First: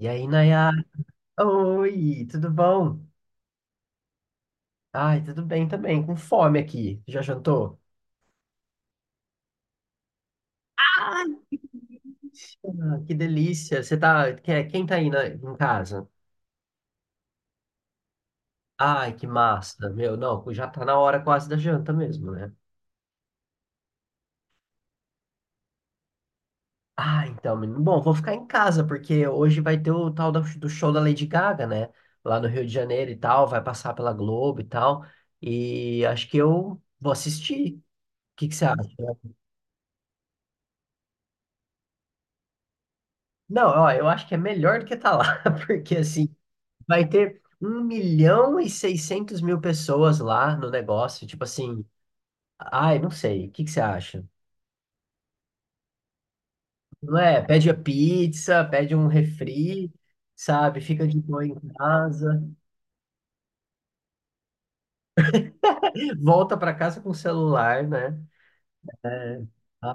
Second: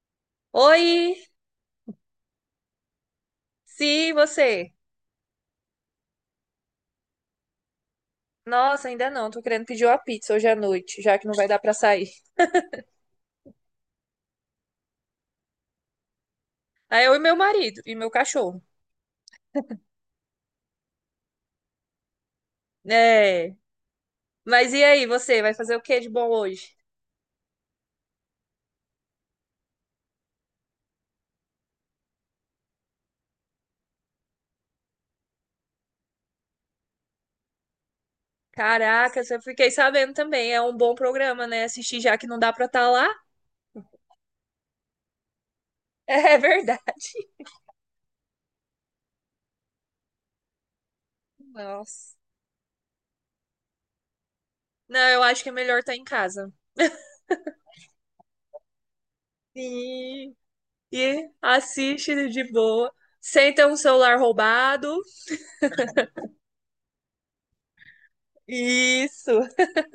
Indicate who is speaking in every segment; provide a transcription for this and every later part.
Speaker 1: E aí, Nayara?
Speaker 2: Oi,
Speaker 1: Oi, tudo bom?
Speaker 2: sim, você.
Speaker 1: Ai, tudo bem também, com fome aqui. Já jantou?
Speaker 2: Nossa, ainda não, tô querendo pedir uma pizza hoje à noite, já que não vai dar pra sair.
Speaker 1: Ah, que delícia. Você tá. Quem tá aí em casa?
Speaker 2: Aí eu e meu marido e meu cachorro.
Speaker 1: Ai, que massa. Meu, não, já tá na hora quase da janta mesmo, né?
Speaker 2: É. Mas e aí, você vai fazer o que de bom hoje?
Speaker 1: Ah, então, menino. Bom, vou ficar em casa, porque hoje vai ter o tal do show da Lady Gaga, né? Lá no Rio de Janeiro e tal, vai passar pela Globo e tal. E acho que eu vou assistir. O que que você acha?
Speaker 2: Caraca, eu fiquei sabendo também, é um bom programa, né? Assistir já que não dá pra estar lá.
Speaker 1: Não, ó, eu acho que é melhor do que tá lá, porque assim.
Speaker 2: É verdade.
Speaker 1: Vai ter 1.600.000 pessoas lá no negócio. Tipo assim,
Speaker 2: Nossa.
Speaker 1: ai, não sei, o que que você acha?
Speaker 2: Não, eu acho que é melhor estar em casa.
Speaker 1: Não é? Pede a pizza, pede um refri,
Speaker 2: Sim.
Speaker 1: sabe? Fica de
Speaker 2: E
Speaker 1: boa em
Speaker 2: assiste
Speaker 1: casa,
Speaker 2: de boa. Sem ter um celular roubado.
Speaker 1: volta pra casa com o celular, né?
Speaker 2: Isso.
Speaker 1: É.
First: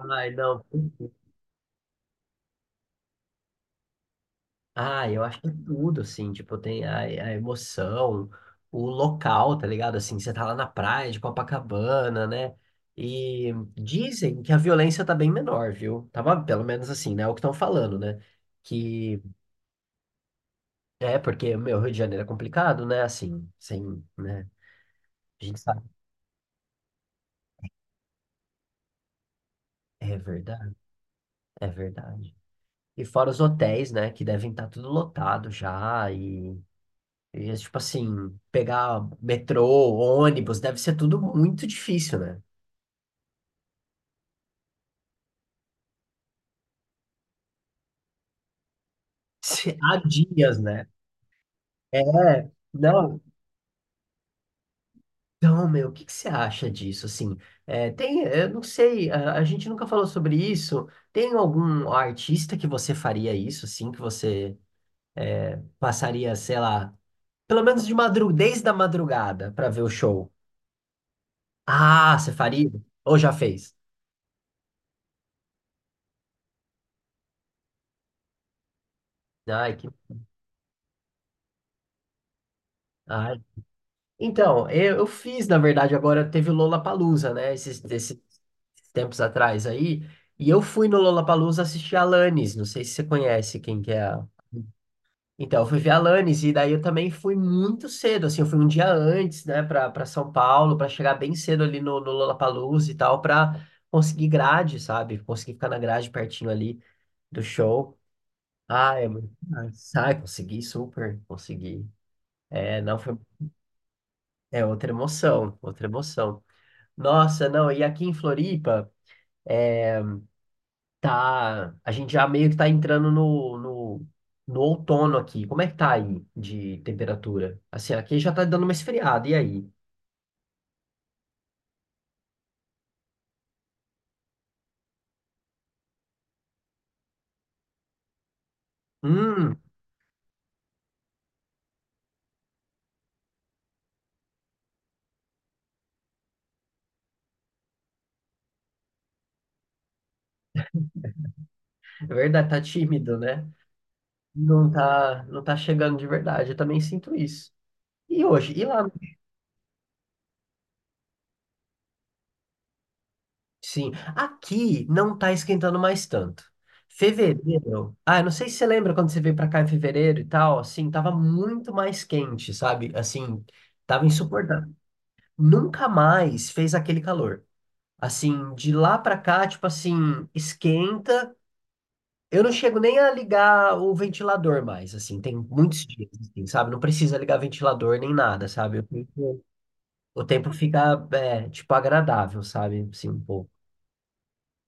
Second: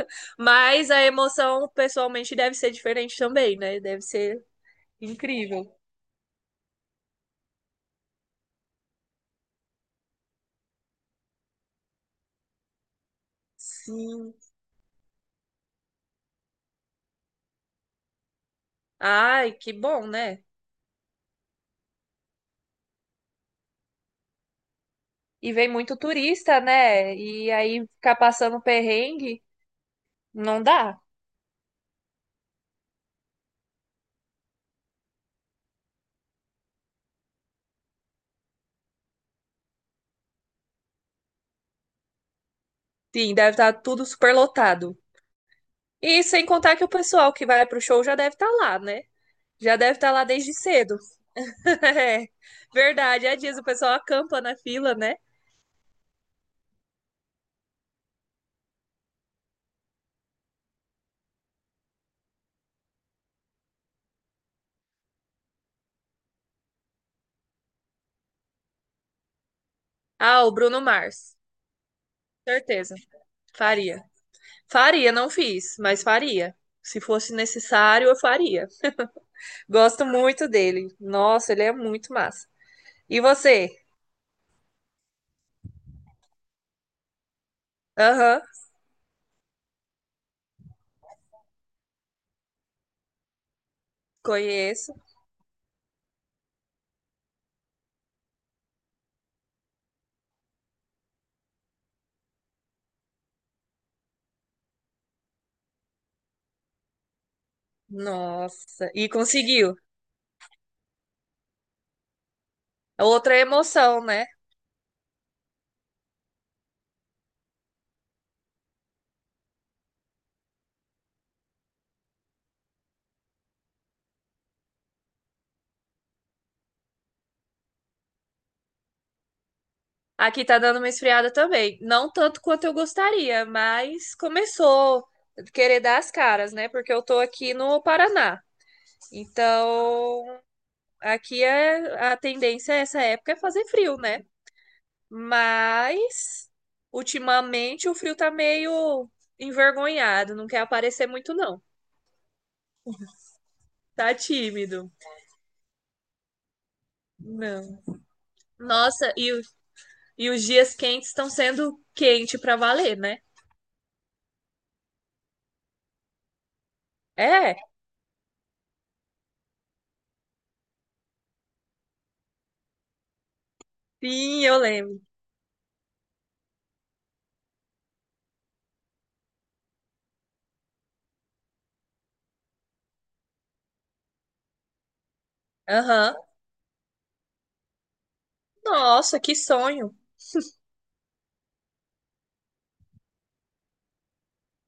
Speaker 1: Ai, não.
Speaker 2: Mas a emoção, pessoalmente, deve ser diferente também, né? Deve ser
Speaker 1: Ah, eu acho que
Speaker 2: incrível.
Speaker 1: tudo, assim, tipo, tem a emoção, o local, tá ligado? Assim, você tá lá na praia de Copacabana, né? E
Speaker 2: Sim.
Speaker 1: dizem que a violência tá bem menor, viu? Tava, pelo menos assim, né? É o que estão falando, né? Que
Speaker 2: Ai, que bom, né?
Speaker 1: é porque, meu, Rio de Janeiro é complicado, né? Assim, sem, né? A
Speaker 2: E
Speaker 1: gente
Speaker 2: vem
Speaker 1: sabe.
Speaker 2: muito turista, né? E aí ficar passando perrengue,
Speaker 1: É
Speaker 2: não
Speaker 1: verdade,
Speaker 2: dá.
Speaker 1: é verdade. E fora os hotéis, né? Que devem estar tudo lotado já. E... E, tipo assim, pegar metrô, ônibus, deve ser tudo muito difícil, né?
Speaker 2: Sim, deve estar tudo super lotado. E sem contar que o pessoal que vai pro show já deve estar lá, né? Já deve
Speaker 1: Há
Speaker 2: estar lá desde
Speaker 1: dias, né?
Speaker 2: cedo.
Speaker 1: É,
Speaker 2: É,
Speaker 1: não.
Speaker 2: verdade, é disso. O pessoal acampa na fila, né?
Speaker 1: Então, meu, o que que você acha disso? Assim, é, tem, eu não sei, a gente nunca falou sobre isso. Tem algum artista que você faria isso, assim, que você passaria, sei lá, pelo menos de madru desde a madrugada para ver o show?
Speaker 2: Ah, o Bruno Mars.
Speaker 1: Ah, você faria?
Speaker 2: Certeza.
Speaker 1: Ou já fez?
Speaker 2: Faria. Faria, não fiz, mas faria. Se fosse necessário, eu faria.
Speaker 1: Ai, que,
Speaker 2: Gosto muito dele. Nossa, ele é muito massa. E
Speaker 1: ai.
Speaker 2: você?
Speaker 1: Então, eu fiz, na verdade, agora teve o Lollapalooza, né? Esses
Speaker 2: Aham,
Speaker 1: tempos atrás aí. E eu fui no Lollapalooza assistir a Alanis. Não sei se você conhece quem que é a...
Speaker 2: conheço.
Speaker 1: Então, eu fui ver a Alanis e daí eu também fui muito cedo, assim, eu fui um dia antes, né, para São Paulo, para chegar bem cedo ali no Lollapalooza e tal, para conseguir grade, sabe? Conseguir ficar na grade pertinho ali do show.
Speaker 2: Nossa,
Speaker 1: Ah, é
Speaker 2: e
Speaker 1: muito
Speaker 2: conseguiu.
Speaker 1: nice. Ah, consegui, super, consegui. É, não foi,
Speaker 2: Outra emoção, né?
Speaker 1: é outra emoção, outra emoção. Nossa, não, e aqui em Floripa, é, tá, a gente já meio que tá entrando no outono aqui. Como é que tá aí de temperatura? Assim, aqui já tá dando uma esfriada, e aí?
Speaker 2: Aqui tá dando uma esfriada também. Não tanto quanto eu gostaria, mas começou a querer dar as caras, né? Porque eu tô aqui no Paraná.
Speaker 1: Hum,
Speaker 2: Então, aqui é a tendência essa época é fazer frio, né? Mas ultimamente o Frio tá meio envergonhado, não quer aparecer muito, não.
Speaker 1: É verdade, tá tímido, né?
Speaker 2: Tá
Speaker 1: Não
Speaker 2: tímido.
Speaker 1: tá, não tá chegando de verdade, eu também sinto isso.
Speaker 2: Não.
Speaker 1: E hoje, e lá?
Speaker 2: Nossa, e os dias quentes estão sendo quente pra valer, né?
Speaker 1: Sim, aqui não tá esquentando mais tanto.
Speaker 2: É,
Speaker 1: Fevereiro, ah, eu não sei se você lembra quando você veio pra cá em fevereiro e tal, assim, tava muito mais quente, sabe? Assim, tava
Speaker 2: sim, eu
Speaker 1: insuportável.
Speaker 2: lembro.
Speaker 1: Nunca mais fez aquele calor. Assim, de lá pra cá, tipo assim, esquenta. Eu não chego nem a ligar o ventilador mais, assim, tem muitos dias,
Speaker 2: Aham.
Speaker 1: assim, sabe? Não precisa ligar ventilador nem nada, sabe? O
Speaker 2: Nossa, que
Speaker 1: tempo,
Speaker 2: sonho.
Speaker 1: o tempo fica, é, tipo, agradável, sabe? Assim, um pouco.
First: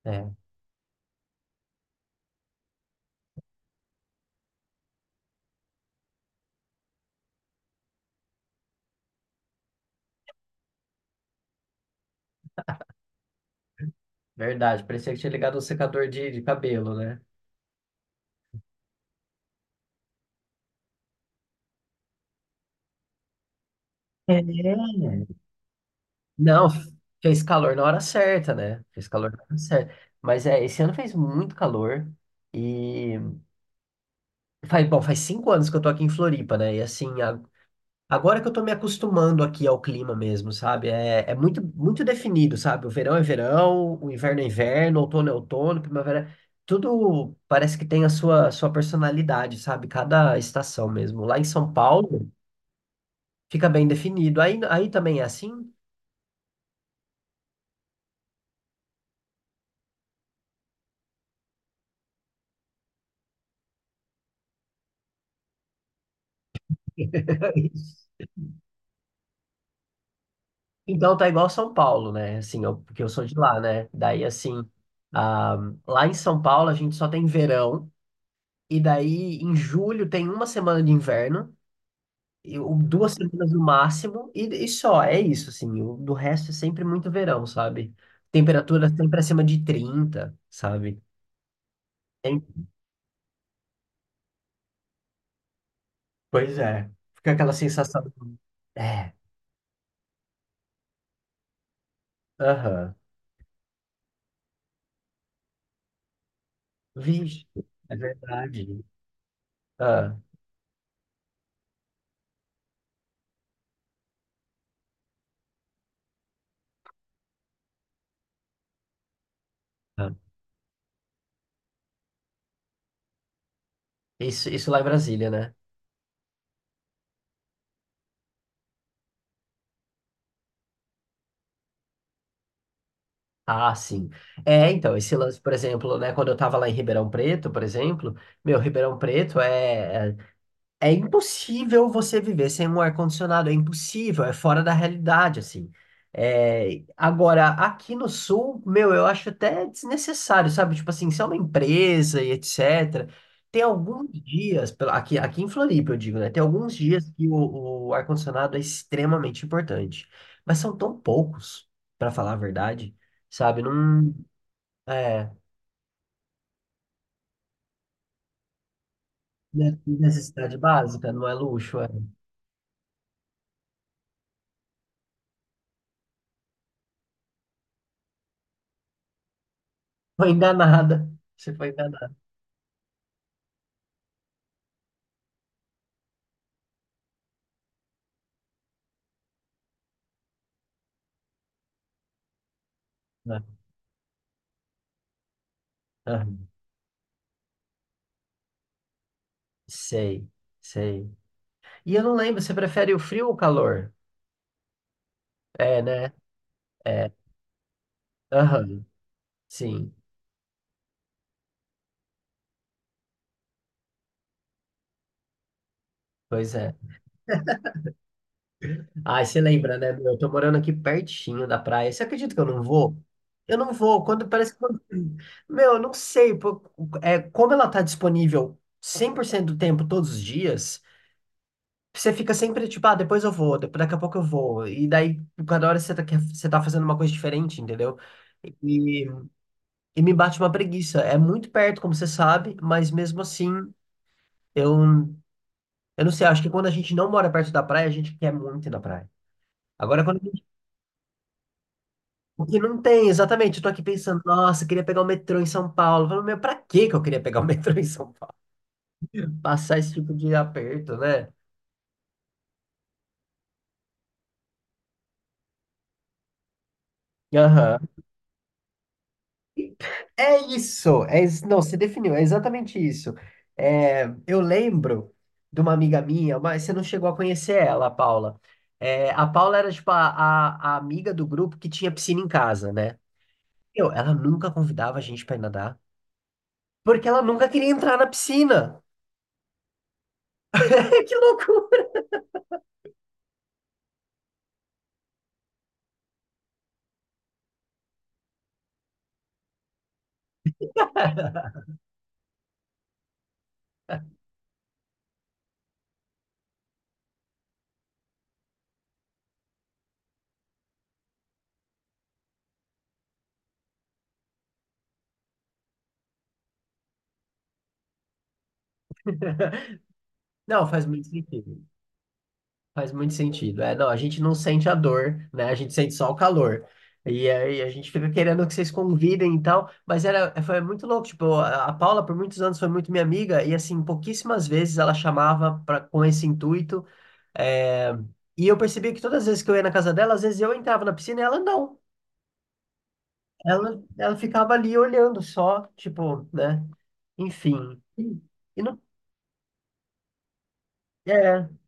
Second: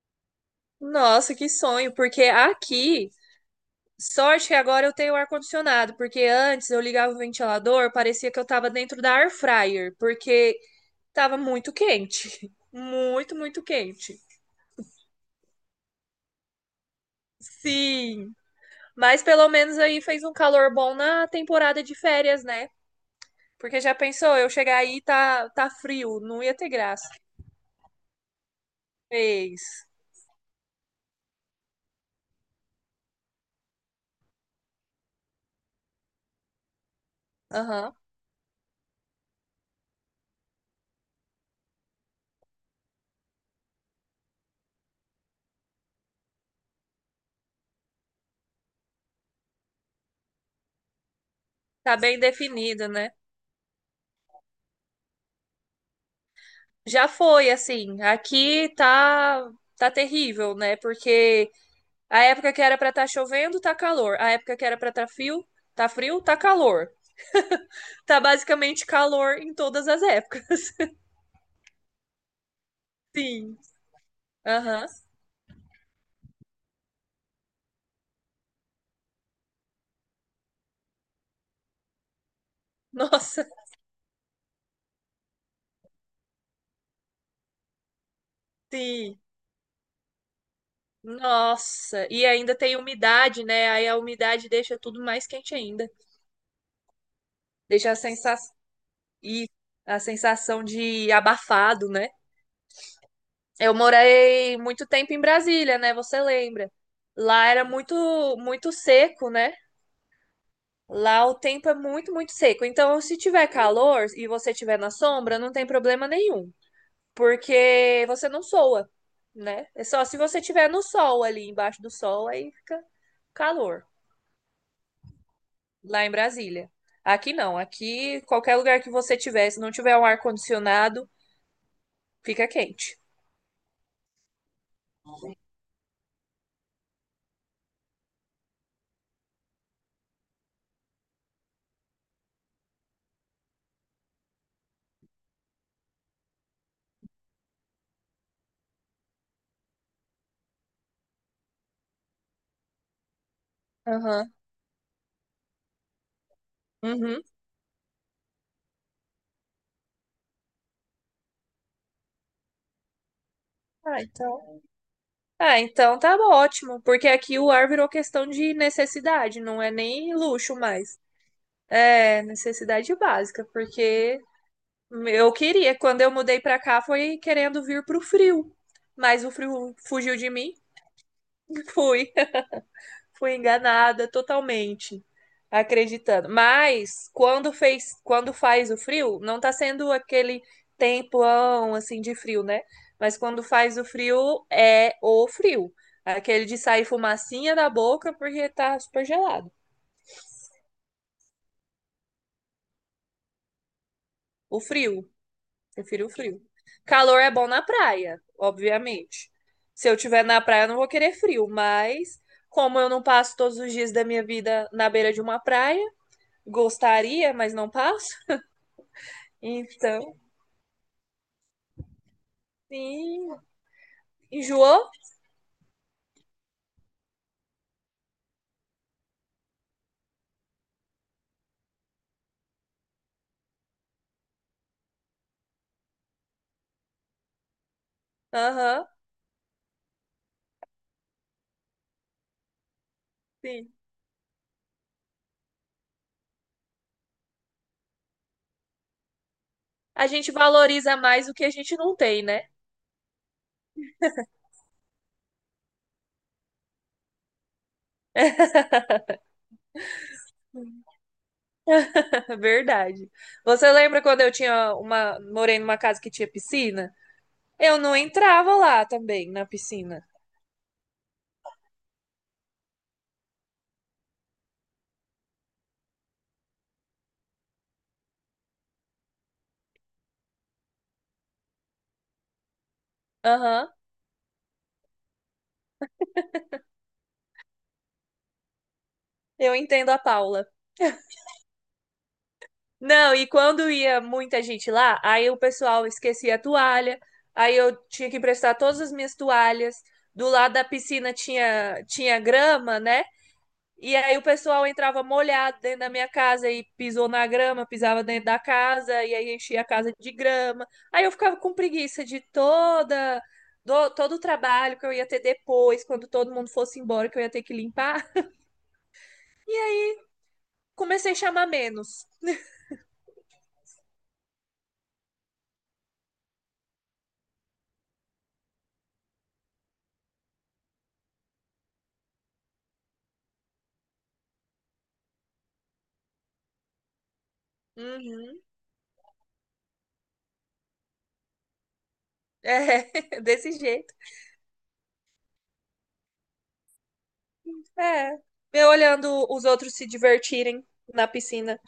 Speaker 1: É,
Speaker 2: Nossa, que sonho, porque aqui, sorte que agora eu tenho ar-condicionado, porque antes eu ligava o ventilador, parecia que eu tava dentro da air fryer, porque tava muito quente. Muito, muito quente.
Speaker 1: verdade. Parecia que tinha ligado um secador de cabelo, né?
Speaker 2: Sim, mas pelo menos aí fez um calor bom na temporada de férias, né? Porque já pensou,
Speaker 1: É.
Speaker 2: eu chegar aí e tá, tá frio, não ia
Speaker 1: Não,
Speaker 2: ter graça.
Speaker 1: fez calor na hora certa, né? Fez calor na hora
Speaker 2: Fez.
Speaker 1: certa. Mas é, esse ano fez muito calor. e Bom, faz 5 anos que eu tô aqui em Floripa, né? E assim,
Speaker 2: Aham.
Speaker 1: agora que eu tô me acostumando aqui ao clima mesmo, sabe? É, é muito, muito definido, sabe? O verão é verão, o inverno é inverno, outono é outono, primavera. Tudo parece que tem a sua personalidade, sabe? Cada estação mesmo. Lá em São
Speaker 2: Tá bem
Speaker 1: Paulo,
Speaker 2: definido, né?
Speaker 1: fica bem definido. Aí também é assim?
Speaker 2: Já foi, assim, aqui tá terrível, né? Porque a época que era pra tá chovendo, tá calor. A época que era pra tá frio, tá frio, tá calor. Tá basicamente calor em todas as épocas.
Speaker 1: Então tá igual São Paulo, né? Assim, porque eu sou de
Speaker 2: Sim.
Speaker 1: lá, né? Daí, assim,
Speaker 2: Aham.
Speaker 1: ah, lá em São Paulo a gente só tem verão. E daí, em julho, tem uma semana de inverno, e, ou duas
Speaker 2: Nossa,
Speaker 1: semanas no máximo, e só, é isso, assim. Do resto é sempre muito verão, sabe? Temperatura sempre
Speaker 2: sim.
Speaker 1: acima de 30, sabe?
Speaker 2: Nossa, e
Speaker 1: Tem-
Speaker 2: ainda tem umidade, né? Aí a umidade deixa tudo mais quente ainda.
Speaker 1: Pois é. Fica aquela
Speaker 2: Deixa a
Speaker 1: sensação.
Speaker 2: sensação
Speaker 1: É,
Speaker 2: e a sensação de abafado, né?
Speaker 1: aham.
Speaker 2: Eu morei muito tempo em Brasília, né? Você lembra?
Speaker 1: Vixe,
Speaker 2: Lá era
Speaker 1: é
Speaker 2: muito muito
Speaker 1: verdade.
Speaker 2: seco, né?
Speaker 1: Ah,
Speaker 2: Lá o tempo é muito, muito seco. Então, se tiver calor e você estiver na sombra, não tem problema nenhum, porque você não soa, né? É só
Speaker 1: ah.
Speaker 2: se você estiver no sol ali, embaixo do sol, aí fica calor.
Speaker 1: Isso lá em Brasília, né?
Speaker 2: Lá em Brasília. Aqui não, aqui qualquer lugar que você tiver, se não tiver um ar-condicionado, fica quente.
Speaker 1: Ah, sim. É, então, esse lance, por exemplo, né, quando eu tava lá em Ribeirão Preto, por exemplo, meu, Ribeirão Preto é impossível você viver sem um ar-condicionado, é impossível, é fora da realidade, assim. É, agora, aqui no Sul, meu, eu acho até desnecessário, sabe? Tipo assim, se é uma empresa e etc., tem alguns
Speaker 2: Aham.
Speaker 1: dias, aqui, em Floripa, eu digo, né? Tem alguns dias
Speaker 2: Uhum.
Speaker 1: que o ar-condicionado é extremamente importante, mas são tão poucos, para falar a verdade, sabe?
Speaker 2: Ah,
Speaker 1: Não
Speaker 2: então.
Speaker 1: é
Speaker 2: Ah, então tá ótimo, porque aqui o ar virou questão de necessidade, não é
Speaker 1: né,
Speaker 2: nem luxo
Speaker 1: necessidade
Speaker 2: mais.
Speaker 1: básica, não é luxo, é.
Speaker 2: É necessidade básica, porque eu queria, quando eu mudei pra cá, foi querendo vir pro frio, mas o frio fugiu de
Speaker 1: Foi
Speaker 2: mim,
Speaker 1: enganada, você foi
Speaker 2: fui.
Speaker 1: enganada,
Speaker 2: Fui enganada totalmente, acreditando. Mas quando fez, quando faz o frio, não tá sendo aquele tempão assim de frio, né? Mas quando
Speaker 1: né?
Speaker 2: faz o frio é o frio, aquele de sair fumacinha da boca porque tá super gelado.
Speaker 1: Sei, sei. E eu não lembro, você prefere o frio ou o calor?
Speaker 2: O frio,
Speaker 1: É,
Speaker 2: prefiro o
Speaker 1: né?
Speaker 2: frio.
Speaker 1: É.
Speaker 2: Calor é bom na praia,
Speaker 1: Aham,
Speaker 2: obviamente. Se
Speaker 1: sim.
Speaker 2: eu tiver na praia, eu não vou querer frio, mas como eu não passo todos os dias da minha vida na beira de uma praia,
Speaker 1: Pois é.
Speaker 2: gostaria, mas não passo.
Speaker 1: Ai, você lembra, né, meu?
Speaker 2: Então,
Speaker 1: Eu tô morando aqui pertinho da praia. Você acredita que eu não vou?
Speaker 2: sim.
Speaker 1: Eu não vou. Quando parece que. Quando-
Speaker 2: Enjoou?
Speaker 1: Meu, eu não sei, pô. É, como ela tá disponível 100% do tempo, todos os dias, você fica sempre tipo, ah, depois eu vou, daqui a pouco eu vou. E daí, cada hora você tá, você tá fazendo uma coisa diferente, entendeu?
Speaker 2: Aham,
Speaker 1: E me bate uma preguiça. É muito perto, como você sabe, mas mesmo assim,
Speaker 2: sim.
Speaker 1: eu, eu não sei. Acho que quando a gente não mora perto da praia, a gente quer muito ir na praia. Agora,
Speaker 2: A
Speaker 1: quando a
Speaker 2: gente
Speaker 1: gente.
Speaker 2: valoriza mais o que a gente não tem,
Speaker 1: O
Speaker 2: né?
Speaker 1: que não tem, exatamente. Eu tô aqui pensando, nossa, eu queria pegar o metrô em São Paulo. Eu falo, meu, pra que que eu queria pegar o metrô em São Paulo? Passar esse tipo de aperto, né?
Speaker 2: Verdade. Você lembra quando eu tinha uma, morei numa casa que tinha piscina? Eu
Speaker 1: Aham.
Speaker 2: não entrava lá também na piscina.
Speaker 1: É isso, não, você definiu, é exatamente isso. É, eu lembro de uma amiga minha, mas você não chegou a conhecer ela, a Paula. É, a Paula era tipo a amiga do grupo que tinha piscina em casa, né?
Speaker 2: Aham,
Speaker 1: Ela nunca convidava a gente pra ir nadar, porque ela nunca queria entrar na piscina.
Speaker 2: eu entendo a Paula.
Speaker 1: Que loucura!
Speaker 2: Não, e quando ia muita gente lá, aí o pessoal esquecia a toalha, aí eu tinha que emprestar todas as minhas toalhas. Do lado da piscina tinha, tinha grama, né? E aí o pessoal entrava molhado dentro da minha casa e pisou na grama, pisava dentro da casa e aí enchia a casa de grama. Aí eu ficava com preguiça de todo o trabalho que eu ia ter depois, quando todo mundo fosse embora, que eu ia ter que limpar.
Speaker 1: Não, faz muito
Speaker 2: Comecei a chamar
Speaker 1: sentido.
Speaker 2: menos.
Speaker 1: Faz muito sentido. É, não, a gente não sente a dor, né? A gente sente só o calor. E aí a gente fica querendo que vocês convidem e tal, mas era, foi muito louco. Tipo, a Paula por muitos anos foi muito minha amiga e assim, pouquíssimas vezes ela chamava pra, com esse intuito. É,
Speaker 2: Uhum.
Speaker 1: e eu percebi que todas as vezes que eu ia na casa dela, às vezes eu entrava na piscina e ela não.
Speaker 2: É, desse
Speaker 1: Ela,
Speaker 2: jeito.
Speaker 1: ela ficava ali olhando só, tipo, né? Enfim.
Speaker 2: É.
Speaker 1: E
Speaker 2: Eu
Speaker 1: não,
Speaker 2: olhando os outros se divertirem na
Speaker 1: é,
Speaker 2: piscina.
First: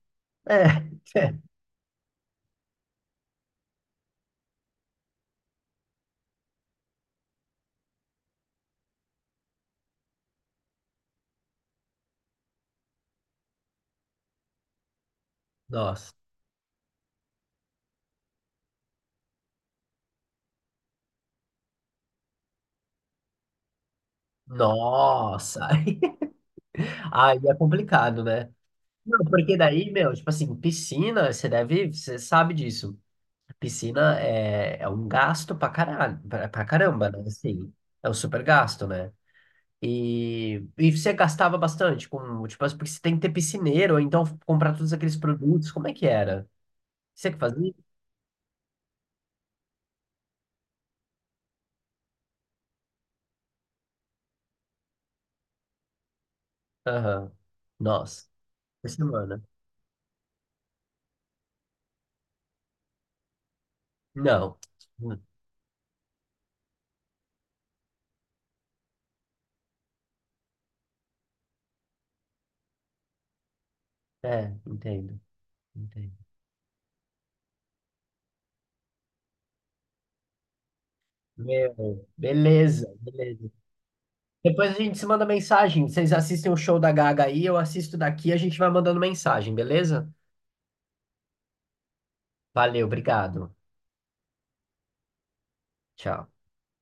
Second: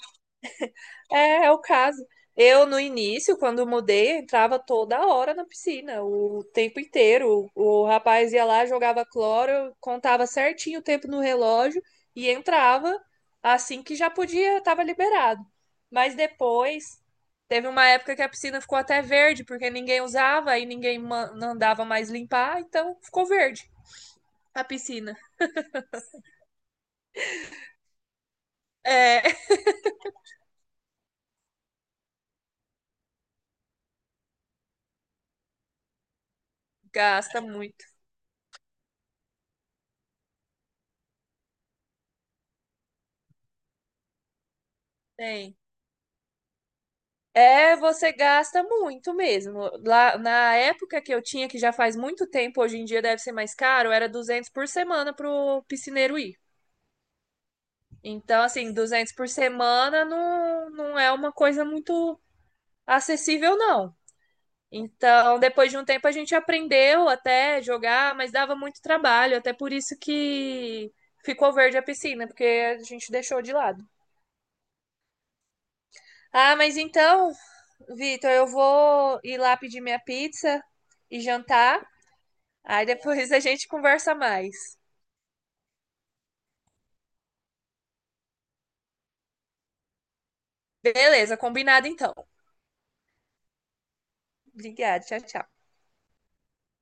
Speaker 1: é. É.
Speaker 2: É, é o caso. Eu, no início, quando mudei, entrava toda hora na piscina, o tempo inteiro. O rapaz ia lá, jogava cloro, contava certinho o tempo no relógio e entrava assim que já podia, estava liberado.
Speaker 1: Nossa.
Speaker 2: Mas depois, teve uma época que a piscina ficou até verde, porque ninguém usava e ninguém mandava mais limpar, então ficou verde a piscina.
Speaker 1: Nossa. Aí é complicado, né?
Speaker 2: É,
Speaker 1: Não, porque daí, meu, tipo assim, piscina, você sabe disso. Piscina é um gasto pra caralho, pra caramba, né?
Speaker 2: gasta
Speaker 1: Assim,
Speaker 2: muito.
Speaker 1: é um super gasto, né? E você gastava bastante com, tipo, porque você tem que ter piscineiro, ou então comprar todos aqueles
Speaker 2: Tem.
Speaker 1: produtos, como é que era? Você que fazia?
Speaker 2: É, você gasta muito mesmo. Lá na época que eu tinha, que já faz muito tempo, hoje em dia deve ser mais caro, era 200 por semana pro piscineiro ir.
Speaker 1: Aham. Nossa,
Speaker 2: Então, assim,
Speaker 1: por
Speaker 2: 200 por
Speaker 1: semana.
Speaker 2: semana não, não é uma coisa muito acessível, não.
Speaker 1: Não. Hum,
Speaker 2: Então, depois de um tempo a gente aprendeu até jogar, mas dava muito trabalho, até por isso que ficou verde a piscina, porque a gente deixou de lado.
Speaker 1: É, entendo, entendo.
Speaker 2: Ah, mas então, Vitor, eu vou ir lá pedir minha pizza e jantar.
Speaker 1: Meu,
Speaker 2: Aí
Speaker 1: beleza,
Speaker 2: depois a
Speaker 1: beleza.
Speaker 2: gente conversa mais.
Speaker 1: Depois a gente se manda mensagem. Vocês assistem o show da Gaga aí, eu assisto daqui, a gente vai mandando mensagem, beleza?
Speaker 2: Beleza, combinado então.
Speaker 1: Valeu, obrigado.
Speaker 2: Obrigada, tchau, tchau.
Speaker 1: Tchau.